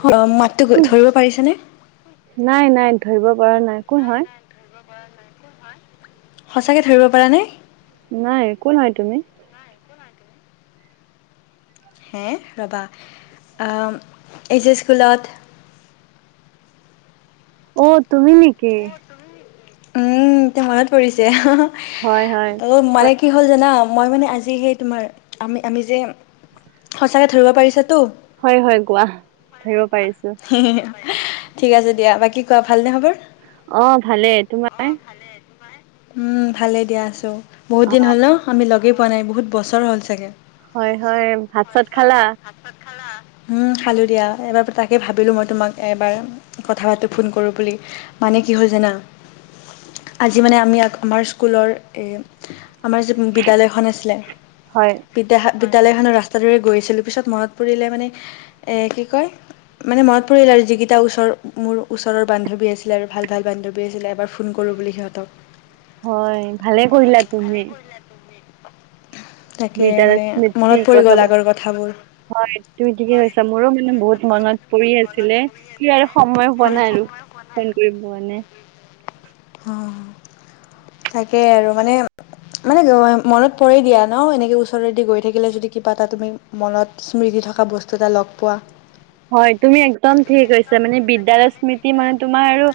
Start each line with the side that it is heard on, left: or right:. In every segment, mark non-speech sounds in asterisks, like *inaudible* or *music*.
left: হয় মাততো ধৰিব পাৰিছ নে?
right: নাই-নাই, ধৰিব পৰা নাই। কোন হয়?
left: *unintelligible* সচাঁকে ধৰিব পাৰা নাই?
right: নাই। কোন হয় তুমি?
left: হে ৰ'বা, অহ! এই যে স্কুলত
right: অ! তুমি নেকি?
left: উম! এতিয়া মনত পৰিছে? *inaudible*
right: হয়-হয়।
left: তো মানে কি হ'ল জানা? মই মানে আজি সেই তোমাৰ, আমি-আমি যে সঁচাকে ধৰিব পাৰিছাতো?
right: হয়-হয়, কোৱা? ধৰিব পাৰিছোঁ।
left: *unintelligible* ঠিক আছে দিয়া। বাকী কোৱা ভাল নে খবৰ?
right: অঁ! ভালে। তোমাৰ?
left: উম! ভালেই দিয়া আছোঁ। বহুত
right: অ
left: দিন হ'ল ন আমি লগেই পোৱা নাই বহুত বছৰ হ'ল চাগে।
right: হয় হয় ভাত চাত খালা
left: হয়-হয়। ভাত-চাত খালা? উম! খালোঁ দিয়া। এবাৰ তাকে ভাবিলোঁ মই তোমাক এবাৰ কথা পাতো, ফোন কৰোঁ বুলি। মানে কি হ'ল জানা আজি মানে আমি আমাৰ স্কুলৰ আমাৰ যে বিদ্যালয়খন আছিলে
right: হয়
left: বিদ্যা বিদ্যালয়খনৰ ৰাস্তাটোৰে গৈ আছিলোঁ পিছত মনত পৰিলে মানে এ কি কয় মানে মনত পৰিল আৰু যিকেইটা ওচৰ মোৰ ওচৰৰ বান্ধৱী আছিলে আৰু ভাল-ভাল বান্ধৱী আছিলে এবাৰ ফোন কৰোঁ বুলি সিহঁতক।
right: হয়, ভালে কৰিলা তুমি।
left: তাকে
right: বিদ্যালয়ৰ
left: মানে
right: স্মৃতি
left: মনত পৰি
right: কথা
left: গ'ল আগৰ কথাবোৰ
right: ভাবি। হয়, তুমি ঠিকে কৈছা। মোৰো মানে বহুত মনত পৰি আছিলে। এতিয়া আৰু সময় হোৱা
left: হয়
right: নাই আৰু
left: সময় পোৱা নাই
right: ফোন কৰিব মানে।
left: অঁ! তাকেই আৰু মানে মানে মনত পৰে দিয়া ন এনেকে ওচৰৰেদি গৈ থাকিলে যদি কিবা এটা তুমি মনত স্মৃতি থকা বস্তু এটা লগ পোৱা।
right: হয়, তুমি একদম ঠিকে কৈছা। মানে বিদ্যালয় স্মৃতি মানে তোমাৰ আৰু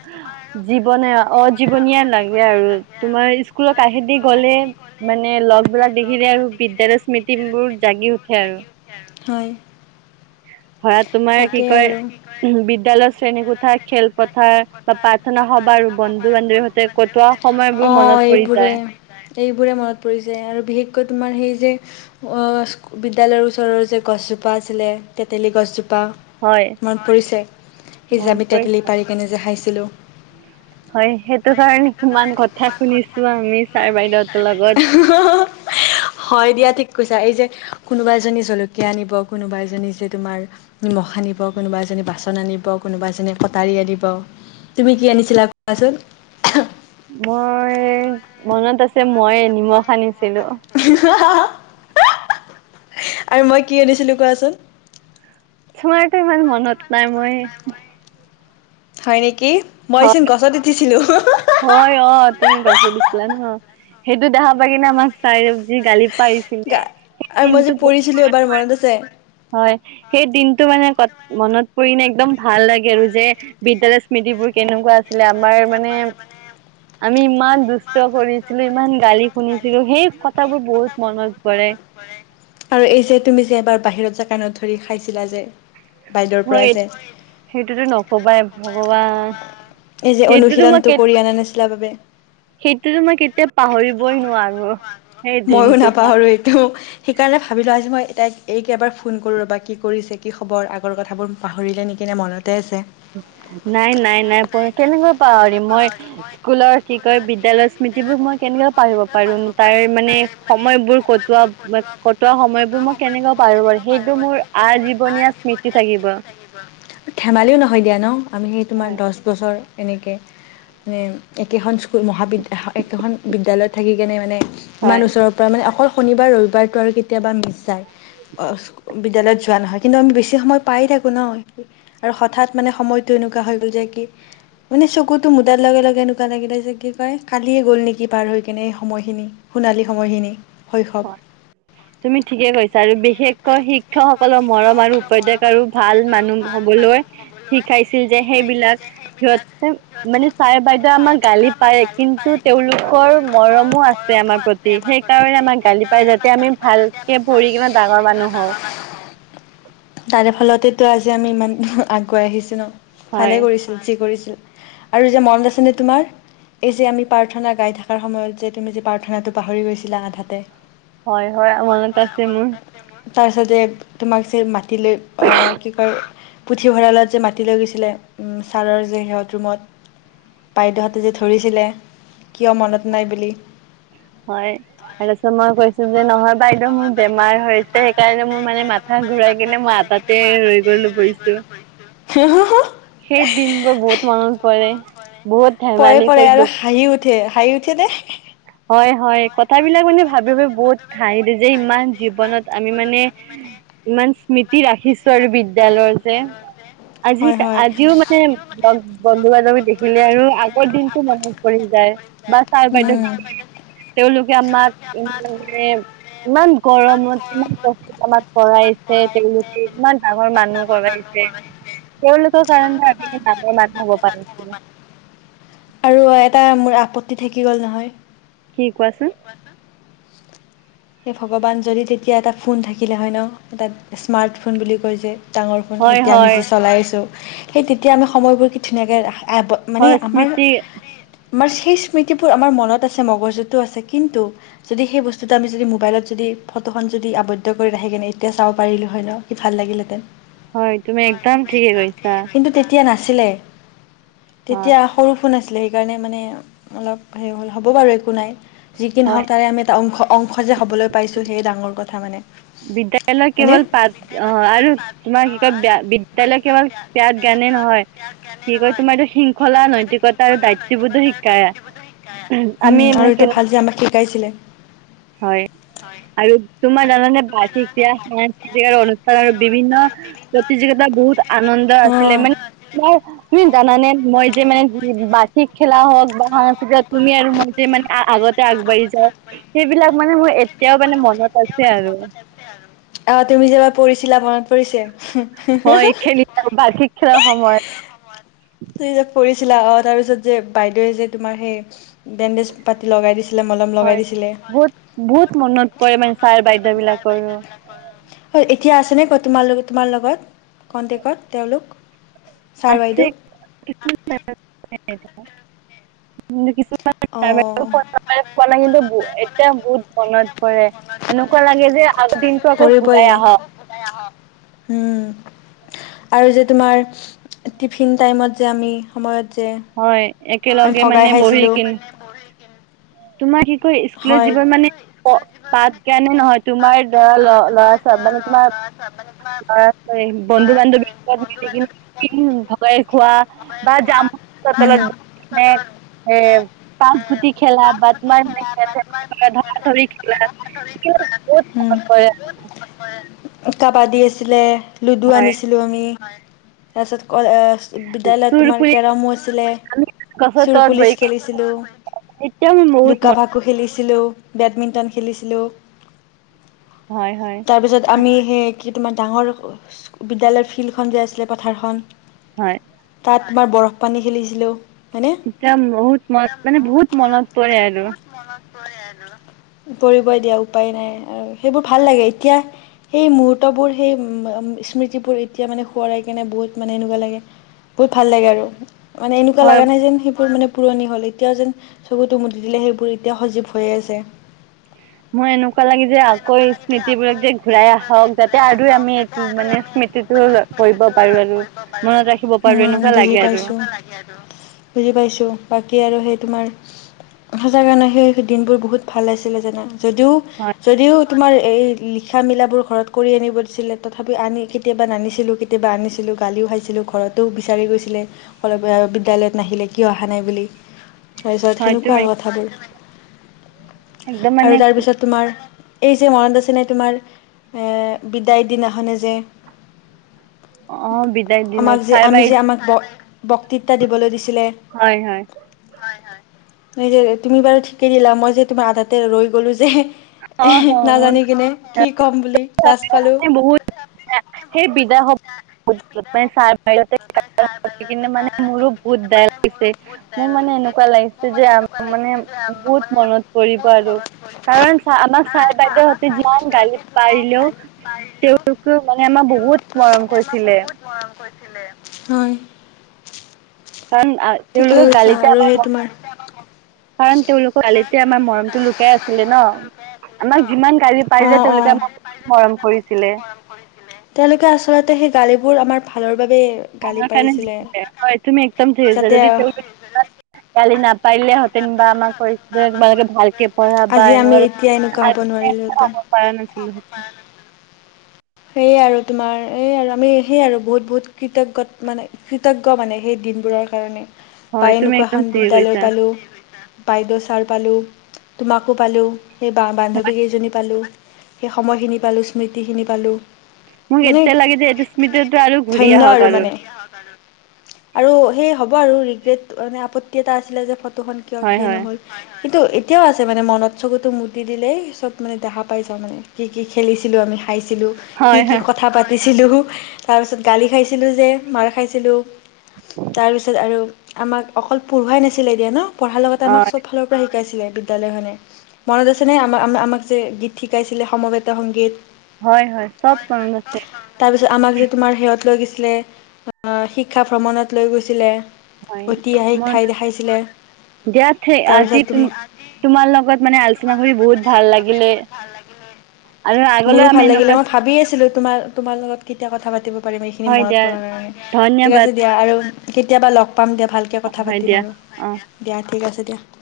right: জীৱনে অ জীৱনীয়া লাগে আৰু। তোমাৰ স্কুলৰ কাষেদি গ'লে মানে লগবিলাক দেখিলে আৰু বিদ্যালয় স্মৃতিবোৰ জাগি উঠে আৰু।
left: *unintelligible* হয়।
right: ভৰাত তোমাৰ কি কয় *unintelligible* বিদ্যালয়ৰ
left: উম,
right: শ্ৰেণী কোঠা, খেলপথাৰ বা প্ৰাৰ্থনা সবাহৰ হয় আৰু বন্ধু-বান্ধৱী তাতে কটোৱা সময়বোৰ মনত পৰি যায়।
left: এইবোৰে মনত পৰি যায় আৰু বিশেষকৈ তোমাৰ সেই যে অঁ! বিদ্যালয়ৰ ওচৰৰ যে গছজোপা আছিলে তেতেলী গছজোপা।
right: হয়
left: মনত পৰিছে, সি জে
right: মনত
left: আমি তেতেলি
right: পৰিছে
left: পাৰি কেনে যে খাইছিলোঁ।
right: হয় সেইটো কাৰণে কিমান কথা শুনিছো আমি ছাৰ বাইদেউহঁতৰ লগত।
left: *unintelligible* হয় দিয়া ঠিক কৈছা এই যে কোনোবা এজনী জলকীয়া আনিব কোনোবা এজনী যে তোমাৰ নিমখ আনিব কোনোবা এজনী বাচন আনিব কোনোবা এজনী কটাৰী আনিব। তুমি কি আনিছিলা কোৱাচোন।
right: মই মনত আছে মই নিমখ আনিছিলো।
left: *unintelligible* আৰু মই কি আনিছিলো কোৱাচোন।
right: তোমাৰতো ইমান মনত নাই মই
left: হয় নেকি মইচোন গছত উঠিছিলো *unintelligible*
right: হয় অ তুমি গছত উঠিছিলা ন সেইটো দেখা পাই কিনে আমাক চাইৰূপ যি গালি পাৰিছিলে
left: গা
right: সেই
left: আৰু মই
right: দিনটো
left: যে
right: বহুত
left: পৰিছিলো
right: মনত
left: এবাৰ
right: পৰে
left: আছে
right: হয়। সেই দিনটো মানে কত মনত পৰিলে একদম ভাল লাগে আৰু যে বিদ্যালয়ৰ স্মৃতিবোৰ কেনেকুৱা আছিলে আমাৰ মানে আমি ইমান দুষ্ট কৰিছিলো ইমান গালি শুনিছিলো সেই কথাবোৰ বহুত মনত পৰে।
left: আৰু এই যে তুমি যে এবাৰ বাহিৰত জে কাণত ধৰি খাইছিলা যে বাইদেউৰ পৰা
right: হয়
left: যে
right: সেইটোতো নকবাই ভগৱান।
left: এই যে
right: সেইটোতো মই
left: অনুশীলনটো
right: কেত
left: কৰি আনা নাছিলা বাবে।
right: সেইটোতো মই কেতিয়া পাহৰিবই নোৱাৰো। সেই
left: মইও
right: দিনটো মই
left: নাপাহাৰো এইটো। সেইকাৰণে ভাবিলোঁ আজি মই তাইক এইক এবাৰ ফোন কৰোঁ ৰ'বা কি কৰিছে কি খবৰ আগৰ কথাবোৰ পাহৰিলে নেকি নে মনত তে আছে।
right: নাই নাই নাই প কেনেকৈ পাহৰিম মই স্কুলৰ কি কয় বিদ্যালয়ৰ স্মৃতিবোৰ মই কেনেকে পঢ়িব পাৰো তাইৰ মানে সময়বোৰ কটোৱা কটোৱা সময়বোৰ মই কেনেকা পাৰো বাৰু সেইটো মোৰ আজীৱনীয়া স্মৃতি থাকিব।
left: ধেমালিও নহয় দিয়া ন আমি সেই তোমাৰ
right: হয়
left: দহ বছৰ এনেকে মানে একেখন স্কুল মহাবিদ্য একেখন বিদ্যালয়ত থাকি কেনে মানে ইমান
right: হয়
left: ওচৰৰ পৰা মানে অকল শনিবাৰ ৰবিবাৰটো আৰু কেতিয়াবা মিছ যায়, বিদ্যালয়ত যোৱা নহয়। কিন্তু আমি বেছি সময় পাই থাকো ন আৰু হঠাৎ মানে সময়টো এনেকুৱা হৈ গ'ল যে কি মানে চকুটো মুদাৰ লগে লগে এনেকুৱা লাগিলে যে কি কয় কালিয়ে গ'ল নেকি পাৰ হৈ কিনে এই সময়খিনি। সোণালী সময়খিনি
right: হয়
left: শৈশৱ।
right: তুমি ঠিকে কৈছা আৰু বিশেষকৈ শিক্ষক সকলৰ মৰম আৰু উপদেশ আৰু ভাল মানুহ হবলৈ শিকাইছিল যে সেইবিলাক সিহঁতে মানে ছাৰে বাইদেউ আমাক গালি পাৰে কিন্তু তেওঁলোকৰ মৰমো আছে। আমাৰ প্ৰতি সেইকাৰণে আমাক গালি পাই যাতে আমি ভালকে পৰহি কিনে ডাঙৰ মানুহ হওঁ।
left: তাৰে ফলতেটো আজি আমি ইমান আগুৱাই আহিছো ন।
right: হয়
left: ভালে কৰিছিল যি কৰিছিল। আৰু যে মনত আছে নে তোমাৰ এই যে আমি প্ৰাৰ্থনা গাই থকাৰ সময়ত যে তুমি যে পাৰ থনাটো পাহৰি গৈছিলা আধাতে।
right: হয় হয় মনত আছে মোৰ
left: তাৰপিছতে তোমাক যে মাতি লৈ অ কি কয় পুথিভঁৰালত যে মাতি লৈ গৈছিলে ছাৰৰ যে সিহঁত ৰুমত। বাইদেউহঁতে যে ধৰিছিলে, কিয় মনত নাই বুলি।
right: হয়। তাৰপাছত মই কৈছো যে নহয় বাইদেউ মোৰ বেমাৰ হৈছে সেইকাৰণে মোৰ মানে মাত তা ঘূৰাই কিনে মই আটাতে ৰৈ গ'লো পৰিছোঁ।
left: *unintelligible* পৰে,
right: বহুত মনত পৰে বহুত ধেমালি
left: পৰে
right: কৰিলো
left: আৰু হাঁহি উঠ ঠে, হাই উঠে নে?
right: হয়। হয়। কথাবিলাক মানে ভাবি-ভাবি বহুত ঠাই টোযে ইমান জীৱনত আমি মানে ইমান স্মৃতি ৰাখিছোঁ আৰু বিদ্যালয়ৰ যে। আজি,
left: আজিও মানে
right: আজিও মানে বন্ধু-বান্ধৱী দেখিলে আৰু আগৰ দিনটো মনত পৰি যায়। বা ছাৰ-বাইদেউক
left: ছাৰ-বাইদেউ
right: তেওঁলোকে আমাৰ *unintelligible* ইমান গৰমত, ইমান কষ্টত আমাক পঢ়াইছে। তেওঁলোকে ইমান ডাঙৰ মানুহ ভৰাইছে, তেওঁলোকৰ কাৰনে আমি ডাঙৰ মানুহ হ'বা *unintelligible*
left: আৰু এটা মোৰ আপত্তি থাকি গ'ল নহয়।
right: কি কোৱাচোন?
left: এ ভগৱান, যদি তেতিয়া এটা ফোন থাকিলে হয় ন', এটাত স্মাৰ্ট ফোন বুলি কৈ যে। ডাঙৰ ফোন,
right: হয়
left: এতিয়া আমি
right: হয়
left: যি চলাই আছোঁ- সেই তেতিয়া আমি সময়বোৰ কি ধুনীয়াকৈ আব মানে
right: হয়
left: আমাৰ
right: স্মৃতি
left: আমাৰ সেই স্মৃতিবোৰ আমাৰ মনত আছে, মগজুতো আছে। কিন্তু যদি সেই বস্তুটো আমি যদি মোবাইলত যদি ফটোখন যদি আৱদ্ধ কৰি ৰাখি কেনে এতিয়া চাব পাৰিলোঁ হয় ন', কি ভাল লাগিলহেতেন। হয়। তুমি একদম ঠিকে কিন্তু তেতিয়া নাছিলে
right: অ
left: তেতিয়া সৰু ফোন আছিলে সেইকাৰণে মানে অলপ হেৰি হ'ল হ'ব বাৰু একো নাই যি কি
right: হয়
left: নহওঁক তাৰে আমি টা অংশ অংশ যে হ'বলৈ পাইছোঁ সেয়ে ডাঙৰ কথা মানে।
right: বিদ্যালয়
left: হয়নে
right: কেৱল পাত অ', আৰু তোমাৰ কি কয় বিদ্যালয় কেৱল প্যাত গানে নহয়।
left: প্যাট জ্ঞানে
right: কি কয়
left: নহয়
right: তোমাৰ এইটো
left: কি
right: শৃংখলা
left: কয় তোমাৰ
right: নৈতিকতা আৰু
left: শৃংখলা
right: দায়িত্ববোধো
left: নৈতিকতা আৰু
right: শিকায়
left: দায়িত্ববোধ
right: আমি
left: উম,
right: মানে
left: আৰু এইটো
right: কেনে
left: ভাল যে আমাক শিকাইছিলে।
right: হয়। আৰু তোমাৰ জানানে? বাৰ্ষিকিয়া সাংস্কৃতিক আৰু অনুষ্ঠান আৰু বিভিন্ন প্ৰতিযোগিতাত বহুত আনন্দ
left: অ'।
right: আছিলে মানে তোমাৰ, তুমি জানানে? মই যে মানে বাৰ্ষিক খেলা হওঁক বা সাংস্কৃতিক তুমি আৰু মই তে মানে আ-আগতে আগবাঢ়ি যাও, সেইবিলাক মানে মোৰ এতিয়াও মানে মনত আছে আৰু।
left: অ', তুমি যে এবাৰ পৰিছিলা মনত পৰিছে?
right: হয় খেলি, বাৰ্ষিক খেলাৰ সময়ত।
left: তুমি যে পৰিছিলা। অ', তাৰ পিছত যে বাইদেৱে যে তোমাৰ সেই বেণ্ডেজ পাতি লগাই দিছিলে মলম। লগাই
right: হয়।
left: দিছিলে।
right: বহুত
left: হয়,
right: বহুত মনত পৰে মানে ছাৰ বাইদৈ বিলাকৰো।
left: হয়, এতিয়া আছে নে তোমাৰ লগত তোমাৰ লগত কনটেকত তেওঁলোক? ছাৰ-বাইদেউ।
right: *unintelligible*
left: অ'।
right: *unintelligible* খোৱা নাই কিন্তু এতিয়া বহুত মনত পৰে। এনেকুৱা লাগে যে আগৰ দিনটো আকৌ ঘূৰাই আহক।
left: যায় আহক, উম। আৰু যে তোমাৰ টিফিন টাইমত যে আমি সময়ত যে
right: হয়।
left: আমি
right: একেলগে
left: ভগাই
right: মানে বহি
left: খাইছিলোঁ।
right: কিন তোমাৰ কি কয় ইস্কুলৰ
left: তোমাৰ
right: জীৱন মানে পাঠ জ্ঞানো নহয় তোমাৰ দৰা ল' ল'ৰা-ছোৱা মানে তোমাৰ ল'ৰা *unintelligible* বন্ধু-বান্ধৱী *unintelligible* ভগাই খোৱা বা জামু গছৰ
left: হুম।
right: তলত বহি মানে এ পাঁচ গুটি খেলা বা তোমাৰ খেল ধৰা ধৰি খেলা। এতিয়া ও বহুত
left: হুম।
right: মনত পৰে।
left: কাবাডী আছিলে লুডু
right: হয়
left: আনিছিলোঁ। লো আমি তাৰপিছত কয় অহ বিদ্যালয়ত
right: চুৰ
left: তোমাৰ
right: পুৰি
left: কেৰামো আছিলে
right: আমি গছৰ
left: চোৰ
right: তলত বহি
left: পুলিচ খেলিছিলোঁ।
right: এতিয়াও বহুত মন
left: কুকু খেলিছিলোঁ বেডমিণ্টন খেলিছিলোঁ।
right: হয় হয়।
left: তাৰপিছত আমি সেই কি তোমাৰ ডাঙৰ বিদ্যালয়ৰ ফিল্ডখন যে আছিলে পাথাৰখন।
right: হয়।
left: তাত তোমাৰ বৰফ পানী খেলিছিলোঁ। হয়নে
right: এতিয়া বহুত মনত মানে বহুত মনত পৰে আৰু।
left: পৰিবই দিয়া উপায় নাই আৰু সেইবোৰ ভাল লাগে এতিয়া সেই মহূৰ্তবোৰ সেই স্মৃতিবোৰ এতিয়া মানে সোঁৱৰাই কেনে বহুত মানে এনেকুৱা লাগে বহুত ভাল লাগে আৰু মানে এনেকুৱা
right: হয়
left: লগা নাই যেন সেইবোৰ মানে পুৰণি হ'ল এতিয়াও যেন চকুটো মুজি দিলে সেইবোৰ এতিয়া সজীৱ হৈয়ে আছে।
right: মোৰ এনেকুৱা লাগে যে
left: মই
right: আকৌ
left: এনেকুৱা লাগি যায় আকৌ
right: স্মৃতিবোৰক যে ঘূৰাই
left: স্মৃতিবোৰত
right: আহক
left: যেই
right: যাতে
left: ঘূৰাই
right: আৰু
left: আহক
right: আমি
left: যাতে
right: এইটো
left: আৰু
right: মানে
left: আমি
right: স্মৃতিটো কৰিব পাৰো আৰু মনত
left: মানে
right: ৰাখিব পাৰো
left: হুম
right: এনেকুৱা
left: বুজি
right: লাগে আৰু
left: পাইছোঁ। বুজি পাইছো বাকী আৰু সেই তোমাৰ সঁচা কাৰণে সেই দিনবোৰ বহুত ভাল আছিলে যানা যদিও
right: হয়
left: যদিও তোমাৰ এই লিখা মিলাবোৰ ঘৰত কৰি আনিব দিছিলে তথাপি আনি কেতিয়াবা নানিছিলোঁ কেতিয়াবা আনিছিলোঁ গালিও খাইছিলোঁ ঘৰতো বিচাৰি গৈছিলে। ঘৰৰ পৰা বিদ্যালয়ত নাহিলে কিয় আহা নাই বুলি। তাৰপিছত
right: হয়
left: সেনেকুৱা
right: তুমি
left: আৰু কথাবোৰ,
right: একদম মানে
left: আৰু তাৰপিছত তোমাৰ এই যে মনত আছেনে তোমাৰ এ বিদায়ৰ দিনাখনে যে
right: অ বিদায়
left: আমাক
right: দিনত
left: যে
right: চাৰ
left: আমি
right: বাইদ
left: যে আমাক ব-বক্তৃত্বা দিবলৈ দিছিলে।
right: হয় হয়।
left: তুমি বাৰু ঠিকে দিলা মই যে তোমাৰ আধাতে ৰৈ গলোঁ যে।
right: অ হ
left: নাজানি কিনে কি ক'ম বুলি। লাজ পালোঁ
right: *unintelligible* বহুত *unintelligible* সেই বিদায় সভা *unintelligible* কিনে মানে মোৰো বহুত বেয়া লাগিছে *unintelligible* মোৰ মানে এনেকুৱা লাগিছে যে আম মানে বহুত মনত পৰিব আৰু কাৰণ চা আমাক চাই বাইদেউহতে যিমান গালি পা পাৰিলেও তেওঁলোকো মানে আমাৰ বহুত মৰম কৰিছিলে।
left: মৰম কৰিছিলে হয়।
right: কাৰণ
left: ঠিকে
right: তেওঁলোকৰ
left: কৈছা
right: গালিতে
left: আৰু
right: আমাৰ
left: সেই তোমাৰ
right: কাৰণ, তেওঁলোকৰ গালি তে আমাৰ মৰমটো লুকাই আছিলে ন'। আমাক যিমান গি পাই যে
left: অ',
right: তেওঁলোকে
left: অ'।
right: আমাক বহুত মৰম কৰিছিলে।
left: তেওঁলোকে আচলতে সেই গালিবোৰ আমাৰ ভালৰ বাবে গালি
right: হয় কাৰনে
left: পাৰিছিলে।
right: দিছিলে, হয় তুমি একদম থছ
left: যাতে
right: যদি তেওঁলোক গালে নাপ পাৰিলেহেঁতেন বা আমাক কৰি তোমালোকে ভালকে পঢ়া বা
left: আজি আমি এতিয়া হ'ব
right: এনেকুৱা
left: নোৱাৰিলোহেঁতেন।
right: *unintelligible* পাৰা নাছিলো সতে।
left: সেয়াই আৰু তোমাৰ এই আৰু আমি সেয়ে আৰু বহুত বহুত কৃতজ্ঞত মানে কৃতজ্ঞ মানে সেই দিনবোৰৰ কাৰণে বা
right: হয় তুমি
left: এনেকুৱা
right: একদম
left: এখন
right: ঠিকে
left: বিদ্যালয়
right: কৈছা
left: পালোঁ বাইদেউ ছাৰ পালোঁ তোমাকো পালোঁ সেই বান্ধৱীকেইজনী পালোঁ সেই সময়খিনি পালোঁ স্মৃতিখিনি পালোঁ
right: মোক
left: মানে
right: এতিয়া লাগে যে এইটো স্মৃতিতো আৰু ঘূৰি
left: ধন্য
right: আহক আৰু
left: *inaudible* আৰু আৰু সেই হ'ব আৰু ৰিগ্ৰেট মানে আপত্তি এটা আছিলে যে ফটোখন কিয়
right: হয়
left: সেই
right: হয়
left: নহ'ল কিন্তু এতিয়াও আছে মানে মনত চকুতো মটি দিলেই চব মানে দেখা পাই যাওঁ মানে কি কি খেলিছিলো আমি খাইছিলো কি
right: হয়
left: কি
right: হয়
left: কথা পাতিছিলোঁ তাৰপিছত গালি খাইছিলোঁ যে মাৰ খাইছিলোঁ তাৰ পিছত আৰু আমাক অকল পঢ়ুৱাই নাছিলে এ দিয়া ন পঢ়াৰ লগতে
right: অ
left: আমাক চব ফালৰ শিকাইছিলে বিদ্যালয়খনে মনত আছেনে আম আমাক যে গীত শিকাইছিলে সমবেত সংগীত
right: হয় হয় চব মনত আছে
left: তাৰপিছত আমাক যে তোমাৰ সেহত লৈ গৈছিলে শিক্ষা ভ্ৰমণত লৈ গৈছিলে
right: হয়
left: ঐতিহাসিক
right: মনত
left: ঠাই
right: আছে
left: দেখাইছিলে
right: *unintelligible* আজি
left: তাৰপিছত
right: তুম
left: তোমাৰ
right: তোমাৰ লগত মানে আলোচনা কৰি বহুত ভাল লাগিলে
left: ভাল লাগিলে
right: আৰু আগলৈ
left: মোৰো
right: আমি এনেকুৱা
left: মই ভাবি আছিলোঁ তোমাৰ তোমাৰ লগত কেতিয়া কথা পাতিব *unintelligible* এইখিনি
right: হয়
left: মনত
right: দিয়া
left: পৰা নাই ঠিক
right: ধন্যবাদ
left: আছে দিয়া আৰু কেতিয়াবা লগ পাম দিয়া ভাল কথা
right: হয়
left: পাতিম
right: দিয়া
left: আৰু
right: অ
left: দিয়া ঠিক আছে দিয়া